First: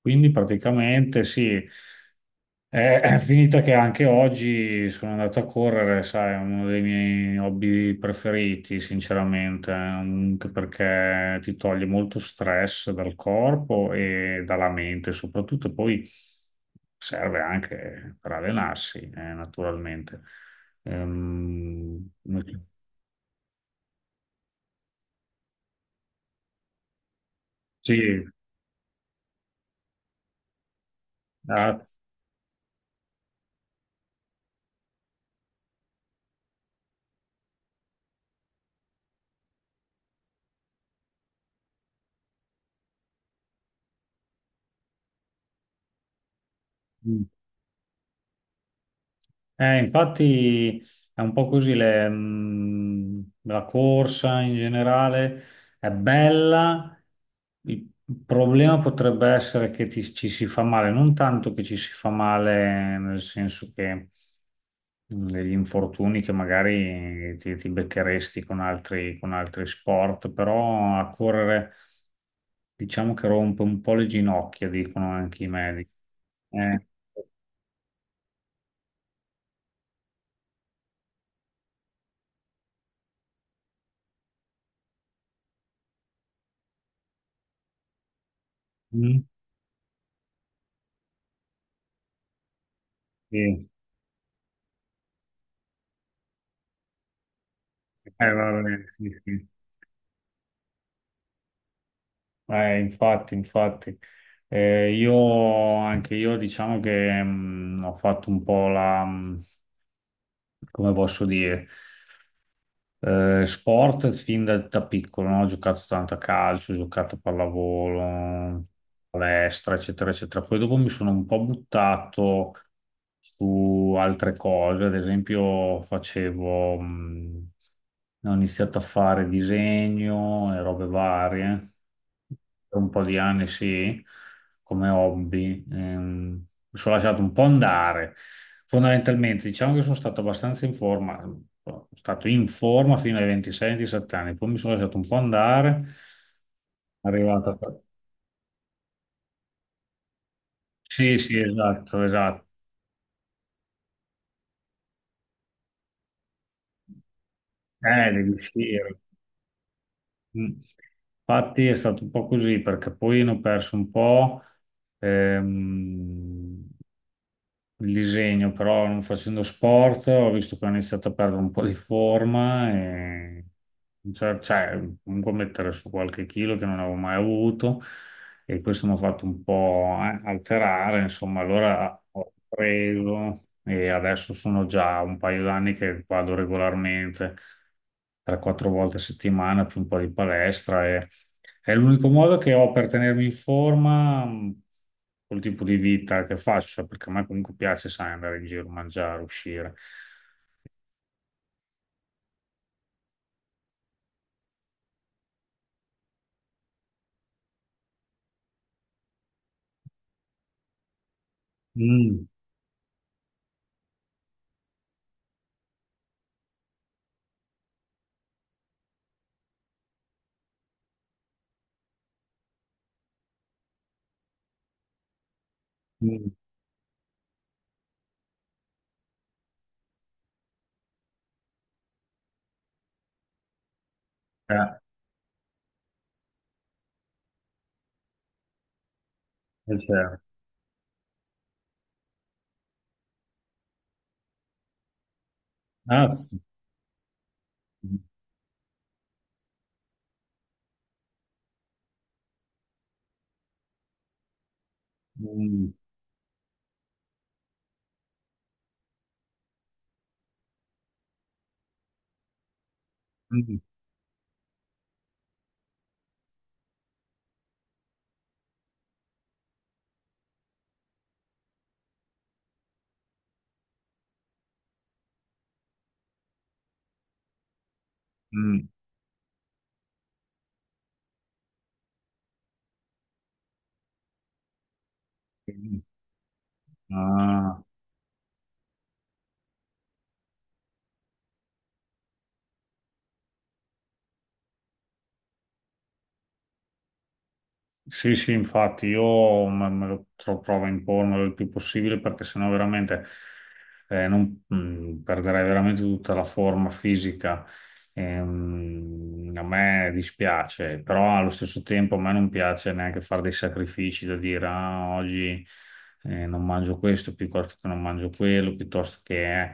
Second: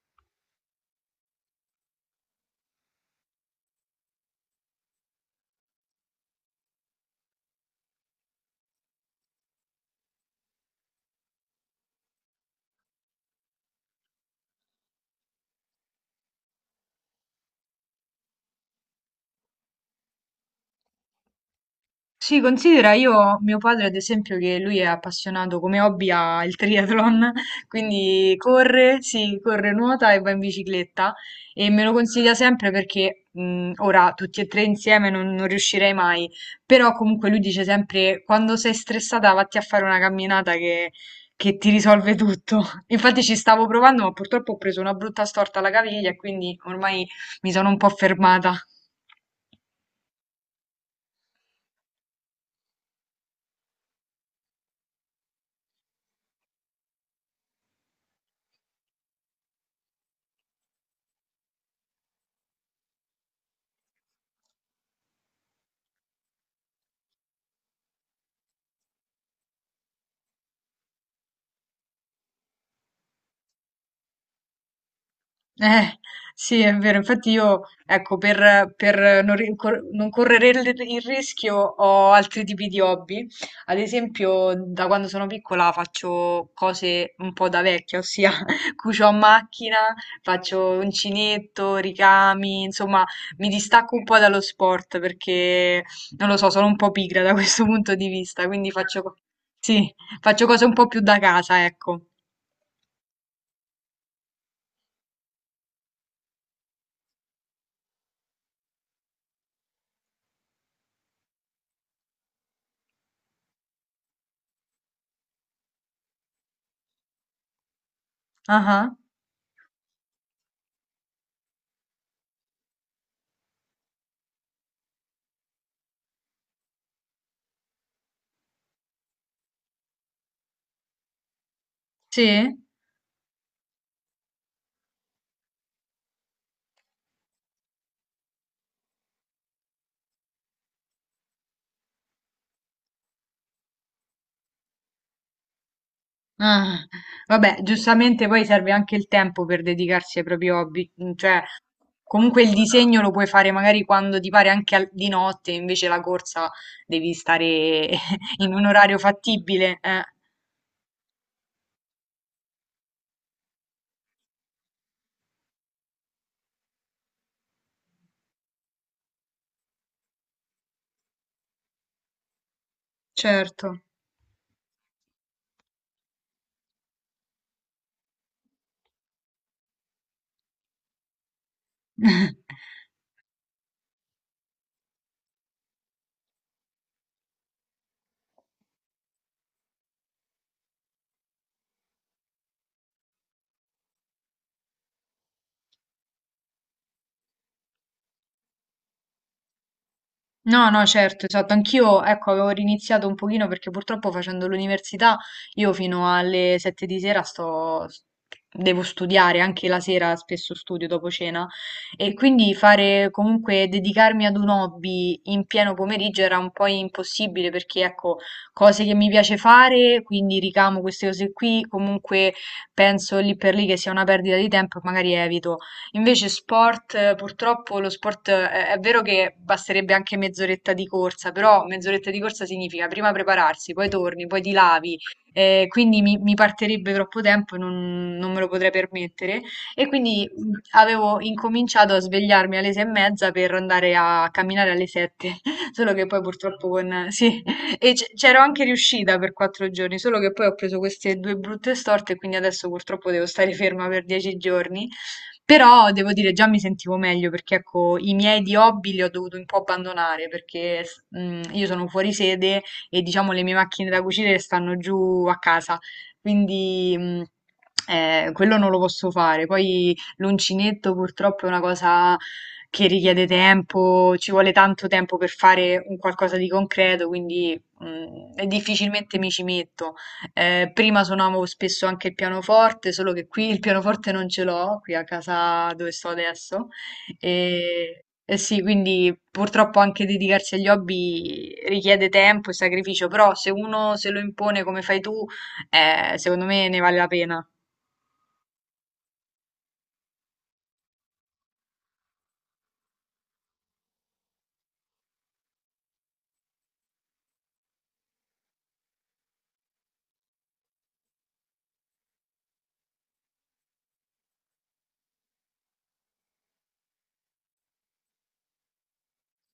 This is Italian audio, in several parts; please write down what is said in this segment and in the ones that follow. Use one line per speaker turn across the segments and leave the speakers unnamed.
Quindi praticamente sì, è finita che anche oggi sono andato a correre, sai. È uno dei miei hobby preferiti, sinceramente, anche perché ti toglie molto stress dal corpo e dalla mente, soprattutto poi serve anche per allenarsi, naturalmente. Ehm,
Sì, considera io, mio padre ad esempio, che lui è appassionato come hobby al triathlon,
sì,
quindi corre, sì, corre, nuota e va in bicicletta e
ah,
me lo consiglia sempre perché ora tutti e tre insieme non riuscirei mai, però comunque lui dice sempre quando sei stressata vatti a fare una camminata che ti risolve tutto. Infatti ci stavo provando ma purtroppo ho preso una brutta storta alla caviglia e quindi ormai
mm.
mi sono un po' fermata.
Infatti è un po' così, le, la corsa in generale è bella, il problema potrebbe essere che ci si fa male, non tanto che ci si fa male nel senso che degli infortuni che magari ti beccheresti con altri sport, però a correre diciamo che rompe un po' le ginocchia, dicono anche i medici.
Eh, sì, è
Eh,
vero. Infatti io, ecco, per non correre il rischio, ho altri tipi di hobby. Ad esempio, da quando sono piccola faccio cose un po' da vecchia, ossia cucio a
mm,
macchina, faccio uncinetto, ricami, insomma, mi
sì.
distacco un po' dallo sport perché, non lo so, sono un po' pigra da questo punto di vista, quindi
Vabbè, sì, sì.
sì, faccio cose un po' più da casa, ecco.
Infatti, infatti. Io, anche io, diciamo che ho fatto un po' la, come posso dire, sport da piccolo, no? Ho giocato tanto a calcio, ho giocato a pallavolo,
Ah, ah.
palestra, eccetera, eccetera. Poi dopo mi sono un po' buttato su altre cose, ad esempio facevo, ho iniziato a fare disegno e robe varie,
Sì?
per un po' di anni sì, come hobby. Mi sono lasciato un po' andare. Fondamentalmente, diciamo che sono stato abbastanza in forma, sono stato in forma fino ai 26-27 anni, poi mi sono lasciato un po' andare,
Ah,
arrivato a
vabbè, giustamente poi serve anche il tempo per dedicarsi ai propri hobby, mm,
sì, sì,
cioè
esatto, esatto.
comunque il disegno lo puoi fare magari quando ti pare anche di notte, invece la corsa devi stare
Devi
in un orario
uscire.
fattibile,
Mm. Infatti è stato un po' così perché poi ne ho perso un po'. ehm, il disegno, però non facendo sport ho visto che ho iniziato a perdere un po' di forma e
certo.
cioè, comunque mettere su qualche chilo che non avevo mai avuto, e questo mi ha fatto un po' alterare, insomma. Allora ho preso e adesso sono già un paio d'anni che vado regolarmente 3-4 volte a settimana più un po' di palestra, e è l'unico modo che ho per tenermi in forma col tipo di vita che faccio, perché a me comunque piace, sai, andare in giro, mangiare, uscire.
No, no, certo, esatto. Anch'io, ecco, avevo riniziato un pochino perché purtroppo facendo l'università io fino alle 7 di sera sto, devo studiare, anche la sera spesso studio dopo cena e
Mm,
quindi fare comunque dedicarmi ad un hobby in pieno pomeriggio era un po' impossibile perché ecco, cose che mi piace fare, quindi ricamo queste cose qui, comunque penso lì per lì che sia una perdita di tempo e magari evito. Invece
mm,
sport, purtroppo lo sport è vero che basterebbe anche mezz'oretta di corsa, però mezz'oretta di corsa significa prima prepararsi, poi torni, poi ti
eh,
lavi, quindi mi partirebbe troppo tempo e non me lo potrei permettere.
è
E
certo.
quindi avevo incominciato a svegliarmi alle 6:30 per andare a camminare alle 7, solo che poi
Grazie.
purtroppo con... Sì, e
Mm,
c'ero anche riuscita per 4 giorni, solo che poi ho preso queste due brutte storte e quindi adesso purtroppo devo stare ferma per 10 giorni.
mm,
Però devo dire, già mi sentivo meglio perché ecco, i miei di hobby li ho dovuto un po' abbandonare perché mm, io sono fuori sede e diciamo le mie
mm,
macchine da cucire stanno giù a casa, quindi mm, quello non lo posso fare. Poi l'uncinetto purtroppo è una cosa che richiede tempo, ci vuole tanto tempo per fare un qualcosa di concreto, quindi mm,
mm.
difficilmente mi ci metto. Prima suonavo spesso anche il pianoforte, solo che qui il pianoforte non ce l'ho, qui a casa
Mm,
dove sto adesso.
ah.
E sì, quindi purtroppo anche dedicarsi agli hobby richiede tempo e sacrificio, però se uno se lo impone come fai tu, secondo me ne vale la pena.
Sì, sì, infatti io me lo provo a impormelo il più possibile perché sennò veramente perderei veramente tutta la forma fisica. A me dispiace, però allo stesso tempo a me non piace neanche fare dei sacrifici da dire ah, oggi non mangio questo piuttosto che non mangio quello, piuttosto che eh.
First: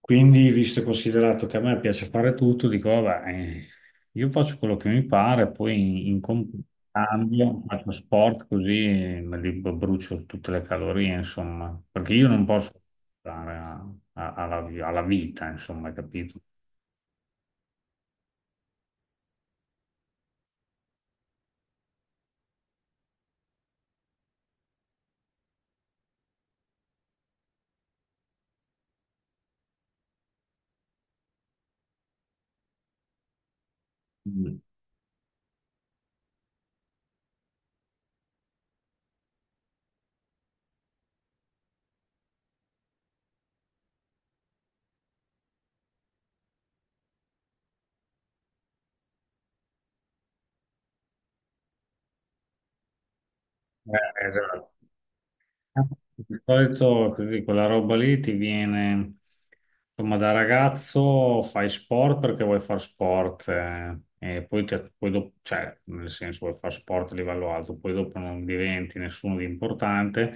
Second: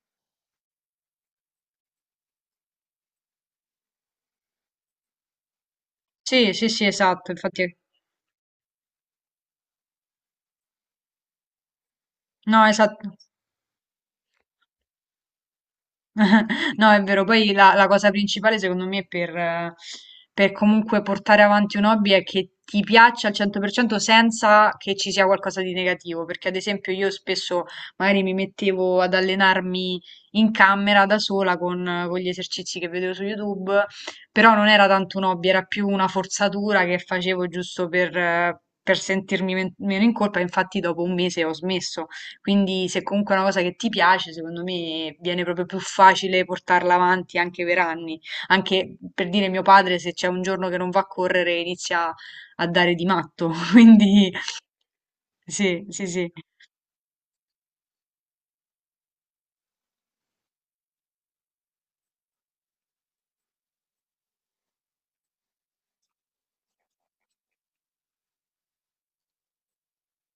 Quindi, visto e considerato che a me piace fare tutto, dico, vabbè, io faccio quello che mi pare, poi
Sì, sì, sì, esatto,
cambio,
infatti...
faccio sport così me brucio tutte le calorie, insomma, perché io non
No,
posso
esatto.
stare alla alla vita, insomma, capito?
No, è vero. Poi la cosa principale, secondo me, per comunque portare avanti un hobby è che ti piaccia al 100% senza che ci sia qualcosa di negativo. Perché, ad esempio, io spesso magari mi mettevo ad allenarmi in camera da sola con gli esercizi che vedevo su YouTube, però
Mm.
non era tanto un hobby, era più una forzatura che facevo giusto per, per sentirmi meno in colpa. Infatti, dopo un mese ho smesso. Quindi se comunque è una cosa che ti piace, secondo me viene proprio più facile portarla avanti anche per anni. Anche per dire, mio padre, se c'è un giorno che non va a correre, inizia a dare di matto. Quindi
Esatto.
sì, sì,
Di
sì,
solito così, quella roba lì ti viene, insomma, da ragazzo fai sport perché vuoi fare sport e poi, poi dopo, cioè, nel senso vuoi fare sport a livello alto, poi dopo non diventi nessuno di importante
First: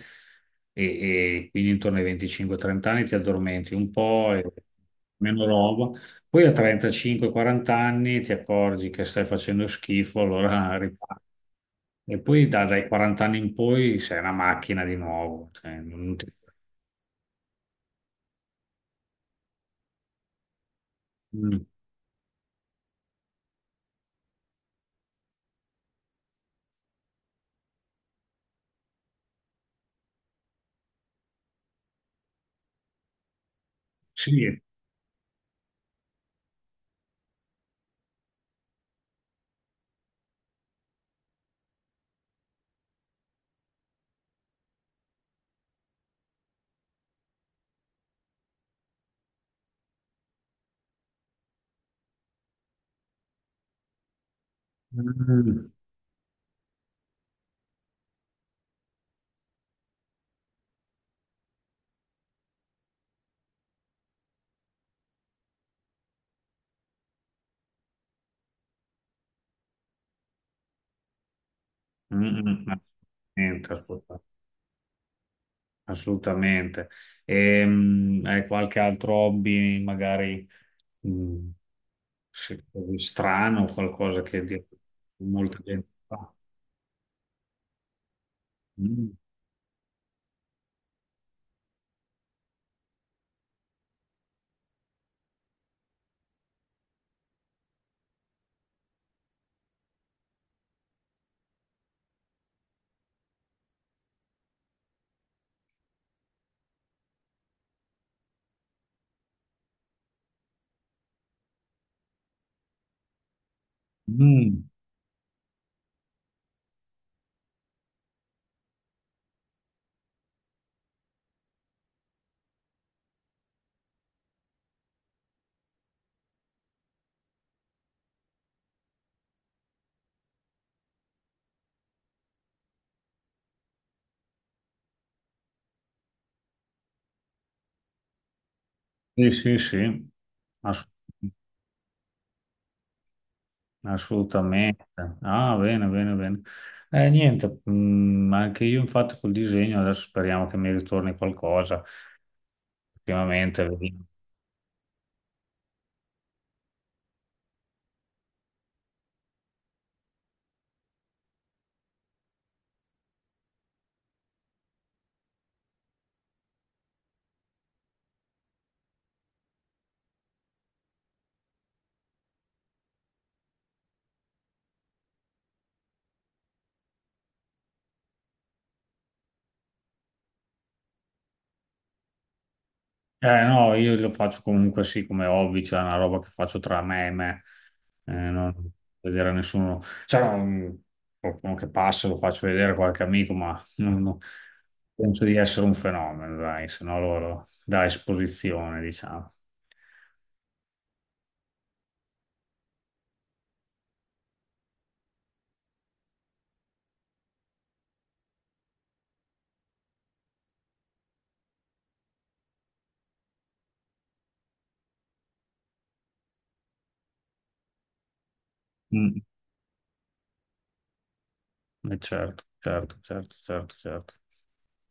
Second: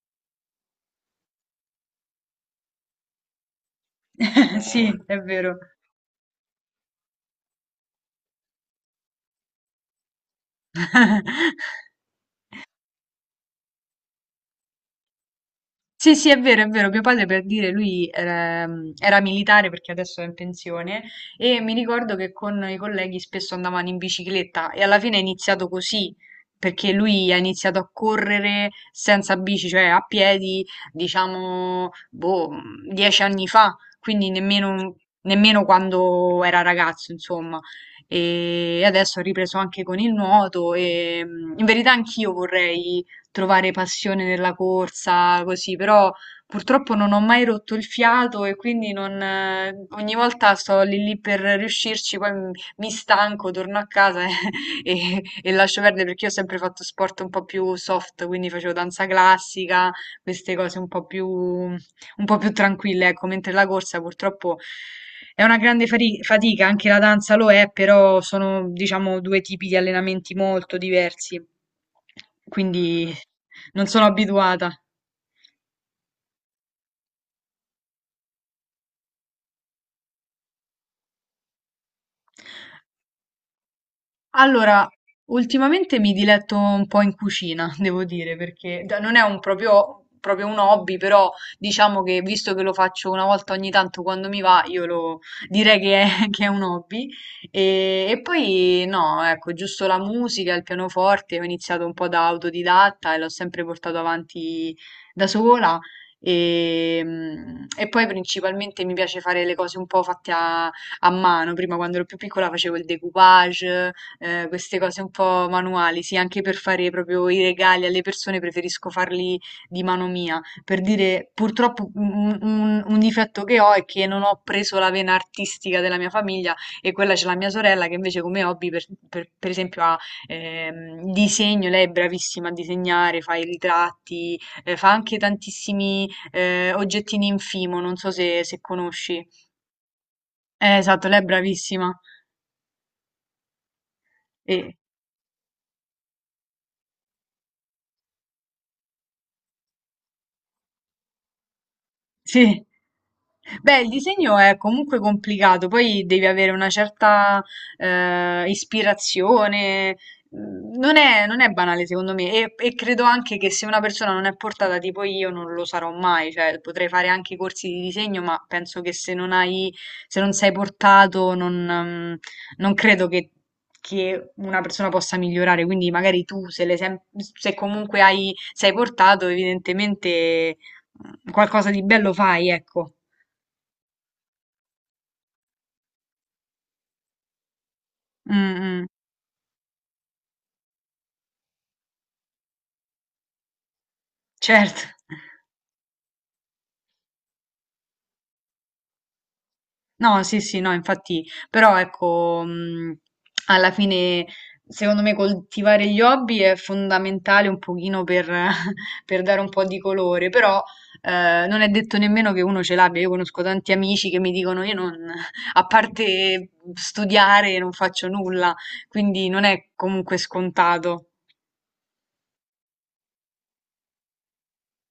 e, e quindi intorno ai 25-30 anni ti addormenti un po' e
sì, è
meno
vero.
roba, poi a 35-40 anni ti accorgi che stai facendo schifo, allora ripari. E poi dai 40 anni in poi sei una macchina di nuovo. Cioè,
Sì,
non ti-
sì, è vero, è vero. Mio padre, per dire, lui era, era militare, perché adesso è in pensione, e
Mm,
mi ricordo che con i colleghi spesso andavano in bicicletta e alla fine è iniziato così perché lui ha iniziato a correre senza bici, cioè a piedi, diciamo, boh, 10 anni fa, quindi
sì,
nemmeno, nemmeno quando era ragazzo, insomma. E adesso ha ripreso anche con il nuoto e mm, in verità anch'io vorrei trovare passione nella corsa, così, però purtroppo non ho mai rotto il fiato e quindi non, ogni volta sto lì lì per riuscirci, poi mi stanco, torno a casa e
mm,
lascio perdere, perché io ho sempre fatto sport un po' più soft, quindi facevo danza classica, queste cose un po' più tranquille, ecco, mentre la corsa purtroppo è una grande fatica, anche la danza lo è, però sono, diciamo, due tipi di allenamenti molto diversi,
mm, mm,
quindi
assolutamente.
non sono abituata.
Assolutamente. Hai qualche altro hobby, magari mm, sì, così strano, qualcosa che
Allora,
molta gente
ultimamente mi
fa?
diletto un po' in cucina, devo dire, perché
Mm,
non è un proprio, proprio un hobby, però diciamo che visto che lo faccio una volta ogni tanto quando mi va, io lo direi che è, che è un hobby. E poi no, ecco, giusto la musica, il pianoforte, ho iniziato un po' da autodidatta e l'ho sempre portato avanti da sola. E, mm, e poi principalmente mi piace fare le cose un po' fatte a, a mano. Prima, quando ero più piccola, facevo il decoupage,
mm,
queste cose un po' manuali, sì, anche per fare proprio i regali alle persone preferisco farli di mano mia. Per dire, purtroppo un difetto che ho è che non ho preso la vena artistica della mia famiglia, e quella c'è la mia sorella che invece come hobby, per esempio, ha disegno, lei è bravissima a disegnare, fa i ritratti, fa anche tantissimi oggettini in fimo, non so se, se conosci.
sì, sì, sì. Assolutamente.
Esatto, lei è bravissima. E-
Assolutamente. Ah, bene, bene, bene. Niente, mm, anche io infatti col disegno adesso speriamo che mi ritorni qualcosa.
Sì.
Ultimamente,
Beh, il
vedi.
disegno è comunque complicato, poi devi avere una certa ispirazione. Mm, non è, non è banale, secondo me, e credo anche che se una persona non è portata, tipo io non lo sarò mai, cioè potrei fare anche corsi di disegno, ma penso che se non hai, se non sei portato, non, mm, non credo che una persona possa migliorare. Quindi magari tu, se, se comunque hai, sei portato, evidentemente qualcosa di bello fai, ecco.
Eh, no, io lo faccio comunque sì come hobby, cioè è una roba che faccio tra me e me, non
Mh-mh,
vedere a nessuno, cioè non- qualcuno che passa lo faccio vedere a qualche amico, ma non
certo.
penso di essere un fenomeno, dai, se no loro da esposizione, diciamo.
No, sì, sì, no, infatti, però ecco, mhmm, alla fine secondo me coltivare gli hobby è fondamentale un pochino per per dare un po' di colore, però, non è detto nemmeno che uno ce l'abbia. Io conosco tanti amici che mi dicono: "Io non a parte studiare non faccio nulla",
Mm,
quindi non è comunque scontato.
certo, certo, certo, certo, certo.